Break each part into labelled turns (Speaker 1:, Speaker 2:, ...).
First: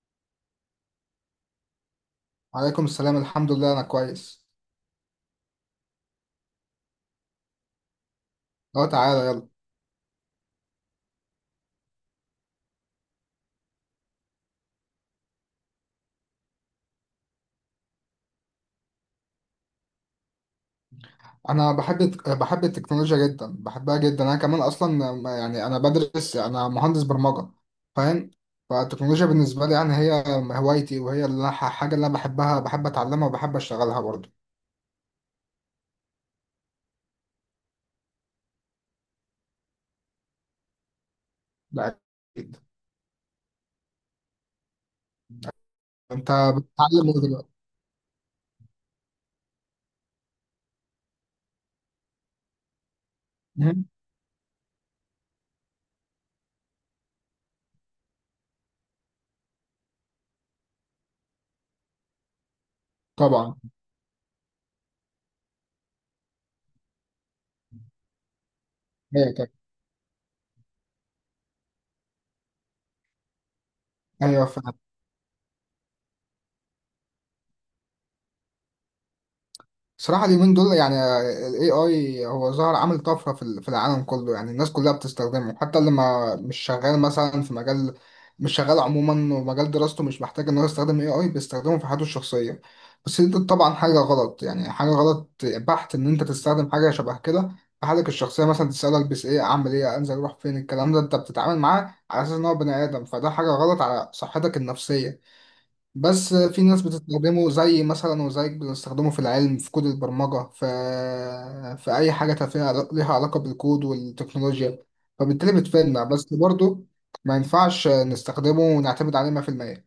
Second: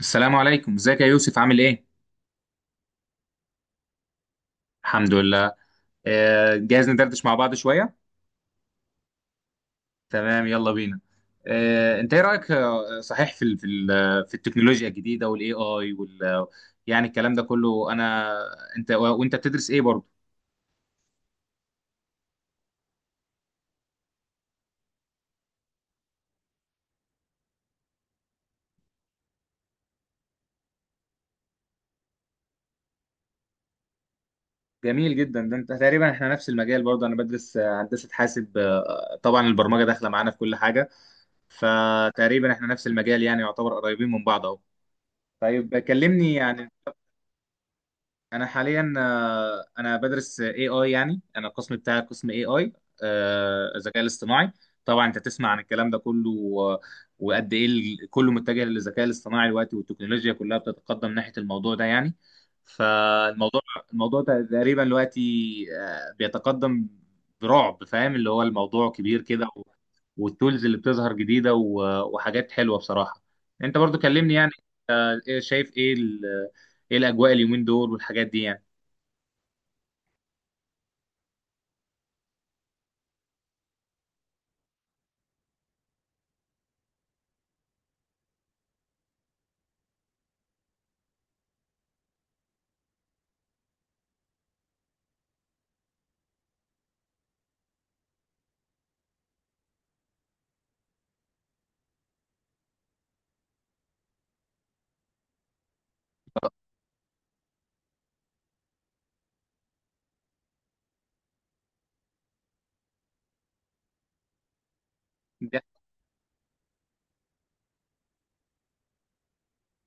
Speaker 1: السلام عليكم، ازيك يا يوسف، عامل ايه؟
Speaker 2: عليكم السلام، الحمد لله انا كويس.
Speaker 1: الحمد لله. جاهز ندردش مع بعض شويه.
Speaker 2: اه، تعالى يلا.
Speaker 1: تمام يلا بينا. انت ايه رايك صحيح في التكنولوجيا الجديده والاي اي وال... يعني الكلام ده كله انا انت بتدرس ايه برضه؟
Speaker 2: انا بحب التكنولوجيا جدا، بحبها جدا. انا كمان اصلا يعني انا بدرس، انا مهندس برمجة. فاهم. فالتكنولوجيا بالنسبة لي يعني هي هوايتي، وهي حاجة اللي انا بحبها، بحب اتعلمها وبحب اشتغلها برضه.
Speaker 1: جميل جدا، ده انت تقريبا احنا نفس المجال برضه، انا بدرس هندسه حاسب. طبعا البرمجه داخله معانا في كل حاجه.
Speaker 2: ده،
Speaker 1: فتقريبا
Speaker 2: اكيد.
Speaker 1: احنا نفس المجال، يعني يعتبر قريبين من بعض اهو. طيب
Speaker 2: انت
Speaker 1: كلمني يعني.
Speaker 2: بتتعلم ايه دلوقتي؟
Speaker 1: انا حاليا آه، انا بدرس اي اي، يعني انا القسم بتاعي قسم اي اي.
Speaker 2: مهم.
Speaker 1: الذكاء الاصطناعي. طبعا انت تسمع عن الكلام ده كله و... وقد ايه كله متجه للذكاء الاصطناعي دلوقتي، والتكنولوجيا كلها بتتقدم ناحية الموضوع ده يعني.
Speaker 2: طبعا.
Speaker 1: فالموضوع الموضوع ده تقريبا دلوقتي بيتقدم برعب، فاهم؟ اللي هو الموضوع كبير
Speaker 2: ايوه،
Speaker 1: كده
Speaker 2: طبعاً.
Speaker 1: والتولز اللي بتظهر جديدة، و- وحاجات حلوة بصراحة. انت برضو كلمني
Speaker 2: ايوه،
Speaker 1: يعني.
Speaker 2: فعلا.
Speaker 1: شايف ايه؟ ايه الاجواء اليومين دول والحاجات دي يعني؟
Speaker 2: صراحة اليومين دول، يعني ال AI هو ظهر عامل طفرة في العالم كله، يعني الناس كلها بتستخدمه، حتى اللي ما مش شغال مثلا في مجال، مش شغال عموما، ومجال دراسته مش محتاج إن هو يستخدم AI، بيستخدمه في حياته الشخصية. بس دي طبعا حاجة غلط، يعني حاجة غلط بحت إن أنت تستخدم حاجة شبه كده في حالك الشخصية، مثلا تسأله ألبس إيه، أعمل إيه، أنزل أروح فين. الكلام ده أنت بتتعامل معاه على أساس إن هو بني آدم، فده حاجة غلط على صحتك النفسية. بس في ناس بتستخدمه، زي مثلا وزيك بتستخدمه في العلم، في كود البرمجة، في أي حاجة تفيها ليها علاقة بالكود والتكنولوجيا.
Speaker 1: ده
Speaker 2: فبالتالي بتفيدنا، بس برضه ما ينفعش نستخدمه ونعتمد عليه 100%.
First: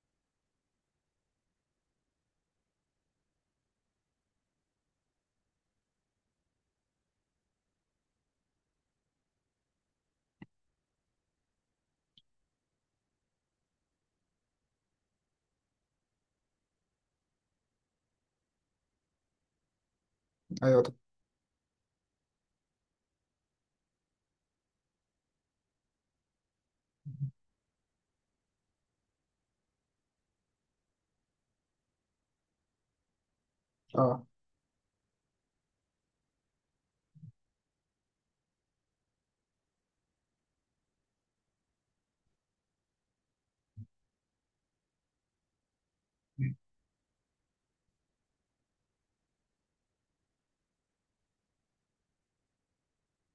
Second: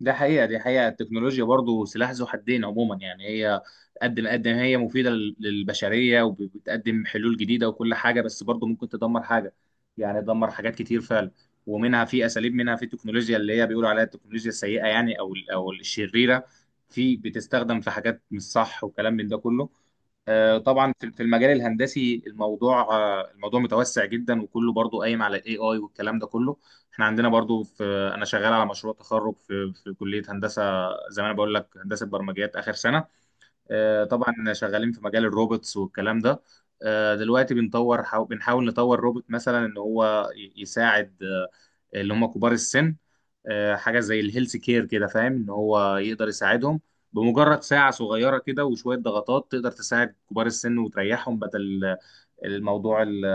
Speaker 1: ده حقيقه، دي حقيقه، التكنولوجيا برضو سلاح ذو حدين عموما، يعني هي قد ما هي مفيده للبشريه وبتقدم حلول جديده وكل حاجه، بس برضو ممكن تدمر حاجه. يعني تدمر حاجات كتير فعلا. ومنها في اساليب، منها في التكنولوجيا اللي هي بيقولوا عليها التكنولوجيا السيئه يعني، او الشريره. في بتستخدم في حاجات مش صح وكلام من ده كله.
Speaker 2: أيوه،
Speaker 1: طبعا
Speaker 2: طب.
Speaker 1: في المجال الهندسي، الموضوع متوسع جدا، وكله برضو قايم على الاي اي والكلام ده كله. احنا عندنا برضو في... انا شغال على مشروع تخرج في كليه هندسه، زي ما انا بقول لك، هندسه برمجيات اخر سنه.
Speaker 2: اه.
Speaker 1: طبعا شغالين في مجال الروبوتس والكلام ده. دلوقتي بنحاول نطور روبوت مثلا، ان هو يساعد اللي هم كبار السن. حاجه زي الهيلث كير كده، فاهم؟ ان هو يقدر يساعدهم، بمجرد ساعه صغيره كده وشويه ضغطات تقدر تساعد كبار السن وتريحهم، بدل الموضوع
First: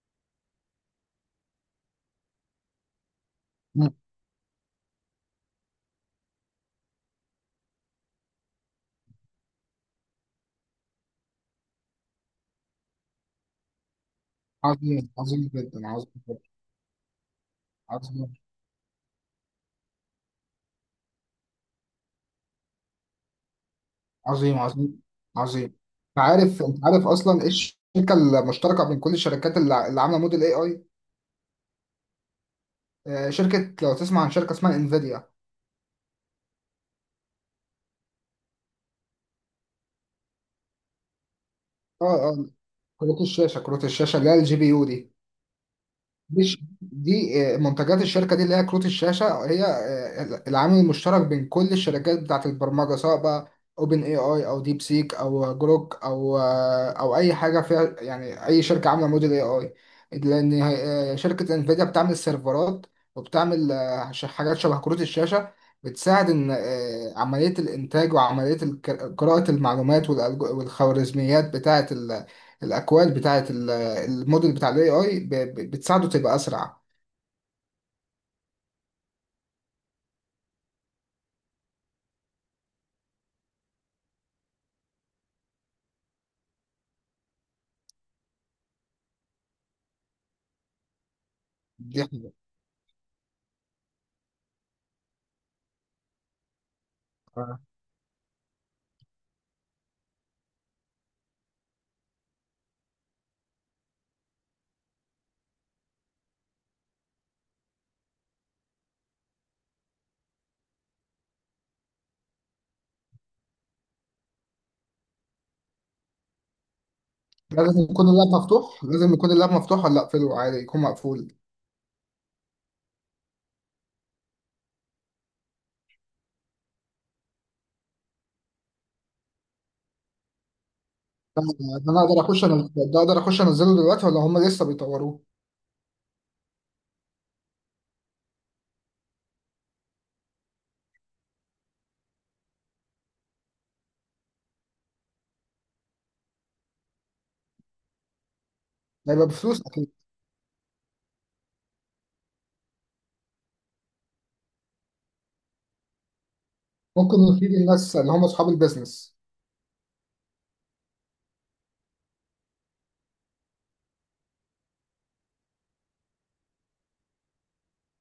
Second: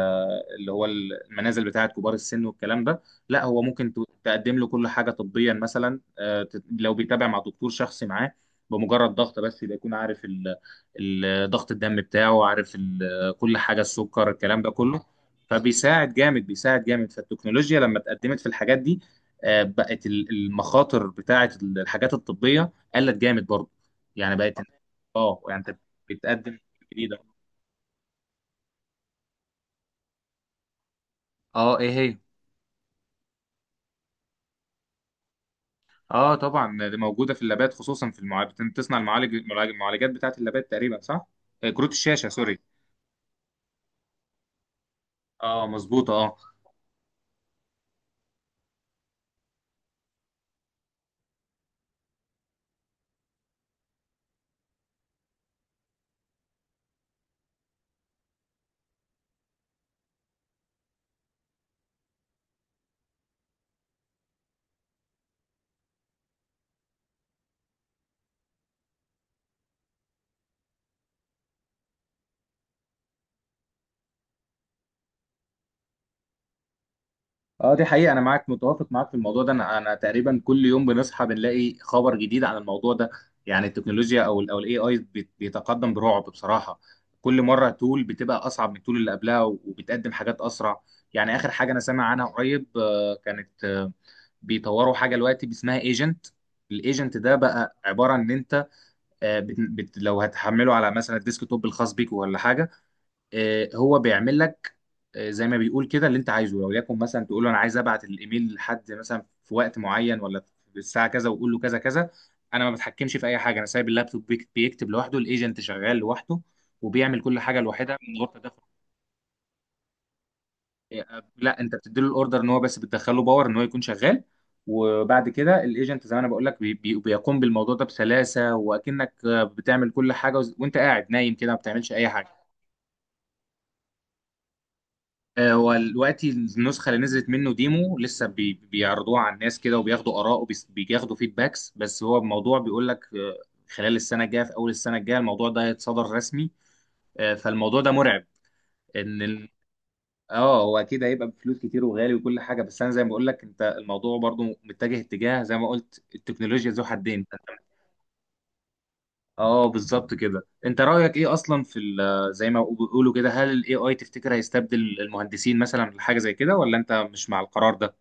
Speaker 1: اللي هو المنازل بتاعه كبار السن والكلام ده. لا، هو ممكن
Speaker 2: مم.
Speaker 1: تقدم له كل حاجه طبيا مثلا، لو بيتابع مع دكتور شخصي معاه بمجرد ضغط بس، يبقى يكون عارف ضغط الدم بتاعه، عارف كل حاجه، السكر، الكلام ده كله.
Speaker 2: عظيم، عظيم جدا، عظيم
Speaker 1: فبيساعد
Speaker 2: جدا.
Speaker 1: جامد بيساعد جامد. فالتكنولوجيا لما
Speaker 2: عظيم
Speaker 1: اتقدمت في الحاجات دي، بقت المخاطر بتاعه الحاجات الطبيه قلت جامد برضه، يعني بقت...
Speaker 2: عظيم، عظيم.
Speaker 1: اه يعني
Speaker 2: عظيم.
Speaker 1: انت
Speaker 2: انت
Speaker 1: بتقدم
Speaker 2: عارف انت عارف
Speaker 1: جديده.
Speaker 2: اصلا ايه الشركه المشتركه بين كل الشركات اللي عامله موديل اي اي؟
Speaker 1: اه، ايه هي؟
Speaker 2: شركه، لو تسمع عن شركه اسمها انفيديا.
Speaker 1: اه طبعا، دي موجوده في اللابات، خصوصا في المعالج، بتصنع المعالج المعالجات بتاعت اللابات تقريبا، صح؟ كروت
Speaker 2: اه،
Speaker 1: الشاشه،
Speaker 2: اه.
Speaker 1: سوري.
Speaker 2: كروت الشاشه، كروت الشاشه اللي هي الجي بي يو، دي.
Speaker 1: اه مظبوطه، اه.
Speaker 2: مش دي، منتجات الشركه دي اللي هي كروت الشاشه، هي العامل المشترك بين كل الشركات بتاعت البرمجه، سواء بقى اوبن اي اي، او ديب سيك، او جروك، او اي حاجه فيها، يعني اي شركه عامله موديل اي اي. لان شركه انفيديا بتعمل سيرفرات، وبتعمل حاجات شبه كروت الشاشه، بتساعد ان عمليه الانتاج وعمليه قراءه المعلومات، والخوارزميات بتاعه الاكواد بتاعه الموديل بتاع الاي اي، بتساعده تبقى اسرع.
Speaker 1: اه دي حقيقه، انا معاك، متوافق معاك في الموضوع ده. انا تقريبا كل يوم بنصحى بنلاقي خبر جديد عن الموضوع ده، يعني التكنولوجيا او الاي اي بيتقدم برعب بصراحه. كل مره تول بتبقى اصعب من التول اللي قبلها وبتقدم حاجات اسرع. يعني اخر حاجه انا
Speaker 2: دي
Speaker 1: سامع عنها
Speaker 2: حاجة.
Speaker 1: قريب كانت بيطوروا حاجه دلوقتي اسمها ايجنت. الايجنت ده
Speaker 2: آه.
Speaker 1: بقى عباره ان انت لو هتحمله على مثلا الديسك توب الخاص بيك ولا حاجه، هو بيعمل لك زي ما بيقول كده اللي انت عايزه. لو ليكن مثلا تقول له انا عايز ابعت الايميل لحد مثلا في وقت معين، ولا في الساعه كذا، وقول له كذا كذا. انا ما بتحكمش في اي حاجه، انا سايب اللابتوب بيكتب لوحده، الايجنت شغال لوحده وبيعمل كل حاجه
Speaker 2: لازم
Speaker 1: لوحدها
Speaker 2: يكون
Speaker 1: من غير
Speaker 2: اللاب
Speaker 1: تدخل.
Speaker 2: مفتوح لازم يكون اللاب مفتوح ولا اقفله عادي يكون مقفول؟
Speaker 1: لا، انت بتديله الاوردر ان هو بس، بتدخله باور ان هو يكون شغال، وبعد كده الايجنت زي ما انا بقول لك بي بي بيقوم بالموضوع ده بسلاسه، واكنك بتعمل كل حاجه، وانت قاعد نايم
Speaker 2: ده
Speaker 1: كده ما
Speaker 2: ده
Speaker 1: بتعملش اي حاجه.
Speaker 2: انا ده اقدر اخش انزله دلوقتي، ولا هم لسه بيطوروه؟
Speaker 1: والوقت النسخه اللي نزلت منه ديمو لسه، بيعرضوها على الناس كده وبياخدوا اراء وبياخدوا فيدباكس، بس هو الموضوع بيقول لك خلال السنه الجايه، في اول السنه الجايه، الموضوع ده هيتصدر رسمي. فالموضوع ده مرعب،
Speaker 2: ده يبقى
Speaker 1: ان...
Speaker 2: بفلوس اكيد.
Speaker 1: اه هو اكيد هيبقى بفلوس كتير وغالي وكل حاجه، بس انا زي ما بقول لك انت، الموضوع برضو متجه اتجاه زي ما قلت، التكنولوجيا ذو
Speaker 2: ممكن
Speaker 1: حدين.
Speaker 2: يفيد الناس اللي هم اصحاب البيزنس.
Speaker 1: اه بالظبط كده. انت رايك ايه اصلا زي ما بيقولوا كده، هل الاي اي تفتكر هيستبدل المهندسين مثلا في حاجه زي كده، ولا انت مش مع القرار ده؟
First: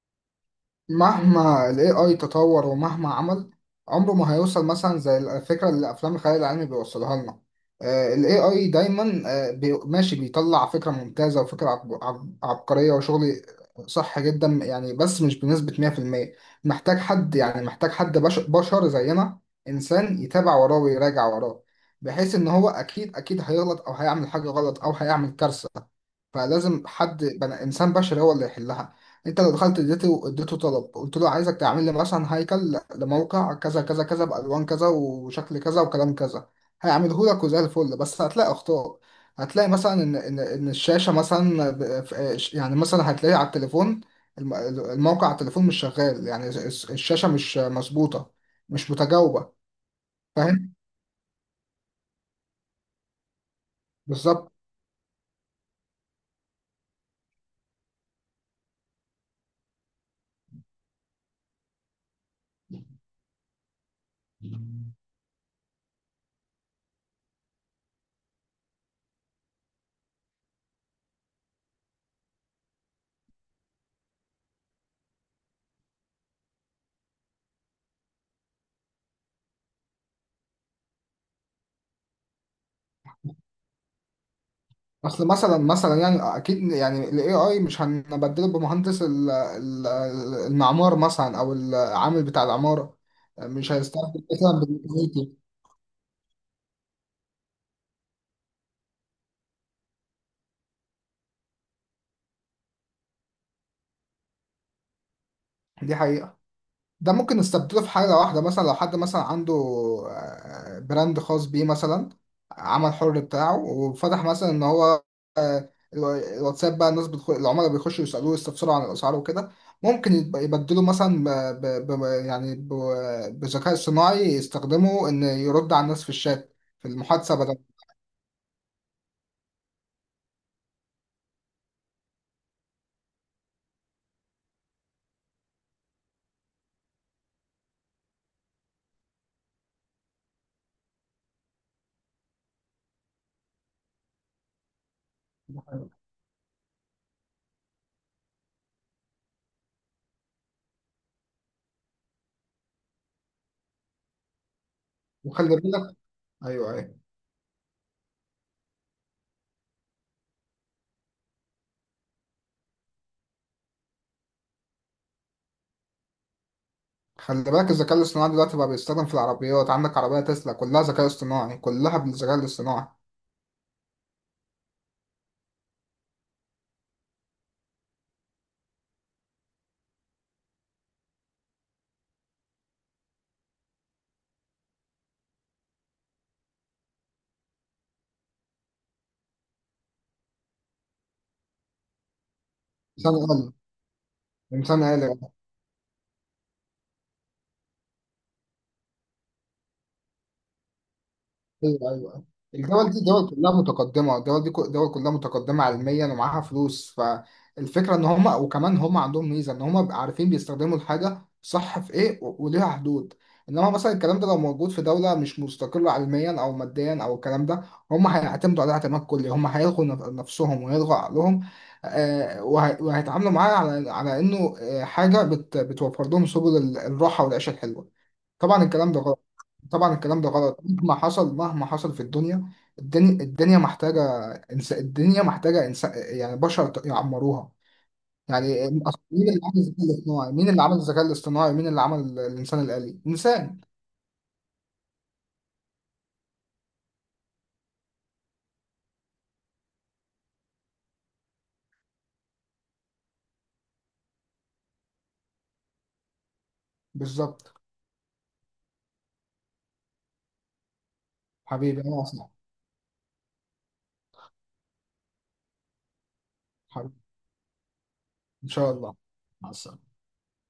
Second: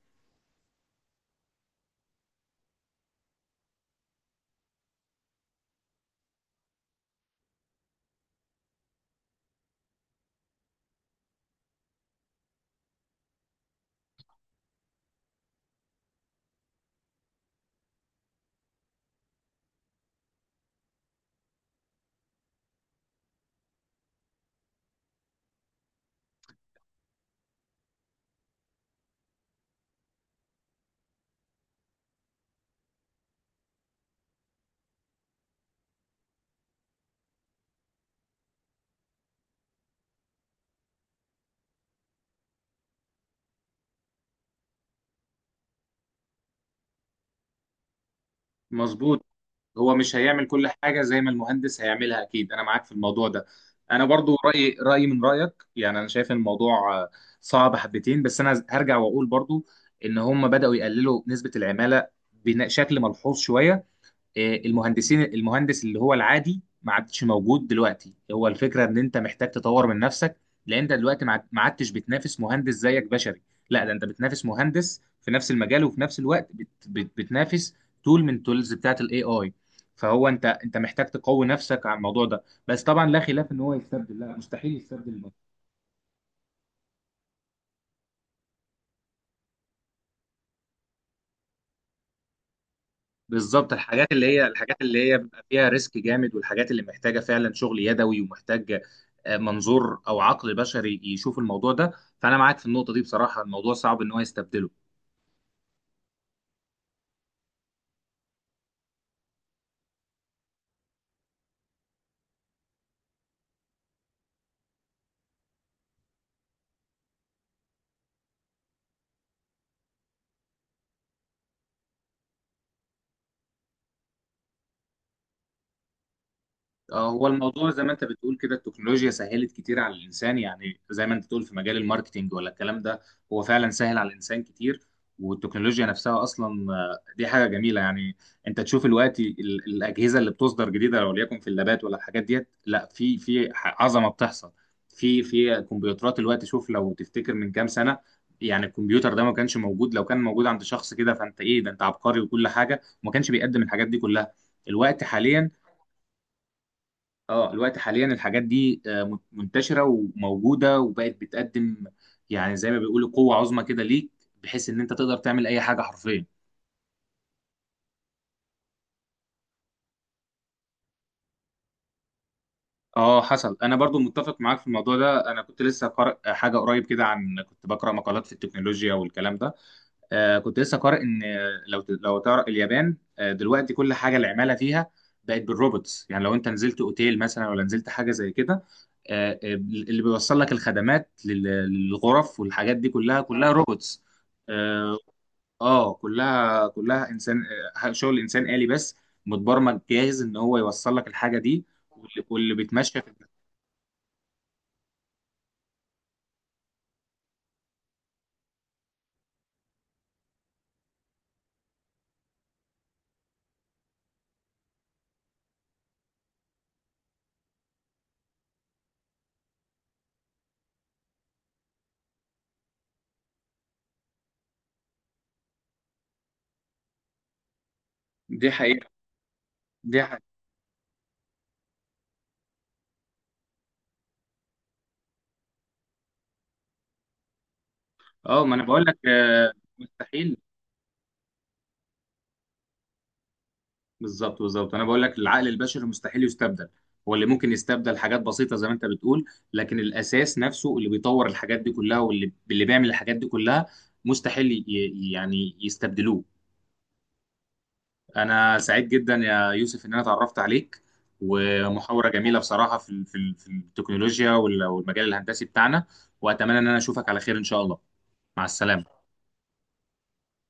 Speaker 2: مهما ال AI تطور، ومهما عمل، عمره ما هيوصل مثلا زي الفكرة اللي أفلام الخيال العلمي بيوصلها لنا. ال AI دايما ماشي، بيطلع فكرة ممتازة، وفكرة عبقرية وشغل صح جدا يعني، بس مش بنسبة 100%. محتاج حد، يعني محتاج حد بشر زينا، إنسان يتابع وراه ويراجع وراه، بحيث إن هو أكيد، أكيد هيغلط، أو هيعمل حاجة غلط، أو هيعمل كارثة. فلازم حد بنا، انسان بشري، هو اللي يحلها. انت لو دخلت اديته طلب، قلت له عايزك تعمل لي مثلا هيكل لموقع كذا كذا كذا، بالوان كذا، وشكل كذا، وكلام كذا، هيعمله لك وزي الفل، بس هتلاقي اخطاء. هتلاقي مثلا ان الشاشه مثلا يعني مثلا هتلاقي على التليفون الم- الموقع على التليفون مش شغال، يعني الشاشه مش مظبوطه، مش
Speaker 1: مظبوط.
Speaker 2: متجاوبه.
Speaker 1: هو مش هيعمل كل
Speaker 2: فاهم.
Speaker 1: حاجة زي ما المهندس هيعملها، أكيد أنا معاك في الموضوع ده. أنا برضو
Speaker 2: بالظبط.
Speaker 1: رأيي من رأيك، يعني أنا شايف إن الموضوع صعب حبتين، بس أنا هرجع وأقول برضو إن هم بدأوا يقللوا نسبة العمالة بشكل ملحوظ شوية. المهندس اللي هو العادي ما عادش موجود دلوقتي، هو الفكره ان انت محتاج تطور من نفسك، لان انت دلوقتي ما عادتش بتنافس مهندس زيك بشري. لا ده انت بتنافس مهندس في نفس المجال، وفي نفس الوقت بت بت بتنافس تول من تولز بتاعت الاي اي. فهو انت محتاج تقوي نفسك على الموضوع ده، بس طبعا لا خلاف، ان هو يستبدل؟ لا، مستحيل يستبدل.
Speaker 2: اصل مثلا يعني اكيد، يعني الاي اي مش هنبدله بمهندس المعمار مثلا، او العامل بتاع العمارة،
Speaker 1: بالظبط،
Speaker 2: مش هيستخدم مثلا
Speaker 1: الحاجات اللي هي
Speaker 2: بالكمبيوتر.
Speaker 1: بيبقى فيها ريسك جامد، والحاجات اللي محتاجه فعلا شغل يدوي، ومحتاج منظور او عقل بشري يشوف الموضوع ده. فانا معاك في النقطه دي بصراحه، الموضوع صعب ان هو يستبدله.
Speaker 2: دي حقيقة. ده ممكن نستبدله في حاجة واحدة، مثلا لو حد مثلا عنده براند خاص بيه مثلا، عمل حر بتاعه، وفتح مثلا ان هو الواتساب بقى، الناس بتخش، العملاء بيخشوا يسألوه يستفسروا عن الأسعار وكده. ممكن يبدله مثلا يعني بذكاء صناعي يستخدمه ان يرد على الناس في الشات، في
Speaker 1: هو
Speaker 2: المحادثة، بدل.
Speaker 1: الموضوع زي ما انت بتقول كده، التكنولوجيا سهلت كتير على الانسان، يعني زي ما انت بتقول في مجال الماركتينج ولا الكلام ده، هو فعلا سهل على الانسان كتير. والتكنولوجيا نفسها اصلا دي حاجه جميله يعني. انت تشوف الوقت الاجهزه اللي بتصدر جديده، لو ليكن في اللابات ولا الحاجات ديت، لا عظمه بتحصل في كمبيوترات الوقت. شوف لو تفتكر من كام سنه، يعني الكمبيوتر ده ما كانش موجود، لو كان موجود عند شخص كده فانت ايه ده، انت عبقري وكل حاجه، وما كانش بيقدم الحاجات دي كلها. الوقت حاليا،
Speaker 2: وخلي بالك. ايوه، ايوه.
Speaker 1: اه الوقت حاليا الحاجات دي منتشره وموجوده وبقت بتقدم، يعني زي ما بيقولوا قوه عظمى كده ليك، بحيث ان انت تقدر تعمل اي حاجه حرفيا.
Speaker 2: خلي بالك، الذكاء الاصطناعي دلوقتي بقى بيستخدم في العربيات، عندك عربية تسلا كلها ذكاء اصطناعي، كلها بالذكاء الاصطناعي.
Speaker 1: اه حصل، انا برضو متفق معاك في الموضوع ده. انا كنت لسه قارئ حاجه قريب كده، عن كنت بقرا مقالات في التكنولوجيا والكلام ده. كنت لسه قارئ ان لو تعرف اليابان دلوقتي كل حاجه العماله فيها بقت بالروبوتس. يعني لو انت نزلت اوتيل مثلا ولا نزلت حاجه زي كده، اللي بيوصل لك الخدمات للغرف والحاجات دي كلها، كلها
Speaker 2: ثانية.
Speaker 1: روبوتس.
Speaker 2: انسان
Speaker 1: اه،
Speaker 2: آلي.
Speaker 1: كلها كلها انسان، شغل انسان آلي بس، متبرمج جاهز ان هو يوصل لك الحاجه دي
Speaker 2: ايوه، ايوه.
Speaker 1: واللي بيتمشى في...
Speaker 2: الدول دي دول كلها متقدمه علميا، ومعاها فلوس. فالفكره ان هم، وكمان هم عندهم ميزه، ان هم بيبقوا عارفين بيستخدموا الحاجه صح في ايه، وليها حدود. انما مثلا، الكلام ده لو موجود في دوله مش مستقله علميا او ماديا، او الكلام ده هم هيعتمدوا عليها اعتماد كلي، هم هيلغوا نفسهم، وهيلغوا عقلهم، وهيتعاملوا معاها على انه آه، حاجه بت- بتوفر لهم سبل الراحه والعيشه الحلوه.
Speaker 1: دي
Speaker 2: طبعا
Speaker 1: حقيقه،
Speaker 2: الكلام ده غلط. طبعا
Speaker 1: دي
Speaker 2: الكلام
Speaker 1: حقيقه.
Speaker 2: ده غلط مهما حصل، مهما حصل في الدنيا. الدنيا محتاجة الدنيا محتاجة يعني بشر يعمروها.
Speaker 1: اه ما
Speaker 2: يعني
Speaker 1: انا بقول لك
Speaker 2: أصل، مين اللي عمل الذكاء الاصطناعي،
Speaker 1: مستحيل.
Speaker 2: مين اللي عمل الذكاء الاصطناعي، مين اللي عمل الإنسان الآلي، إنسان.
Speaker 1: بالظبط، بالظبط، انا بقول لك العقل البشري مستحيل يستبدل. هو اللي ممكن يستبدل حاجات بسيطه زي ما انت بتقول، لكن الاساس نفسه اللي بيطور الحاجات دي كلها، واللي بيعمل الحاجات دي كلها، مستحيل يعني يستبدلوه.
Speaker 2: بالظبط.
Speaker 1: انا سعيد جدا يا يوسف ان انا اتعرفت عليك،
Speaker 2: حبيبي، أنا
Speaker 1: ومحاورة
Speaker 2: أصلا.
Speaker 1: جميلة بصراحة في التكنولوجيا وال- والمجال الهندسي بتاعنا. واتمنى ان انا
Speaker 2: حبيبي.
Speaker 1: اشوفك على خير ان شاء الله. مع
Speaker 2: إن شاء الله.
Speaker 1: السلامة.
Speaker 2: مع السلامة.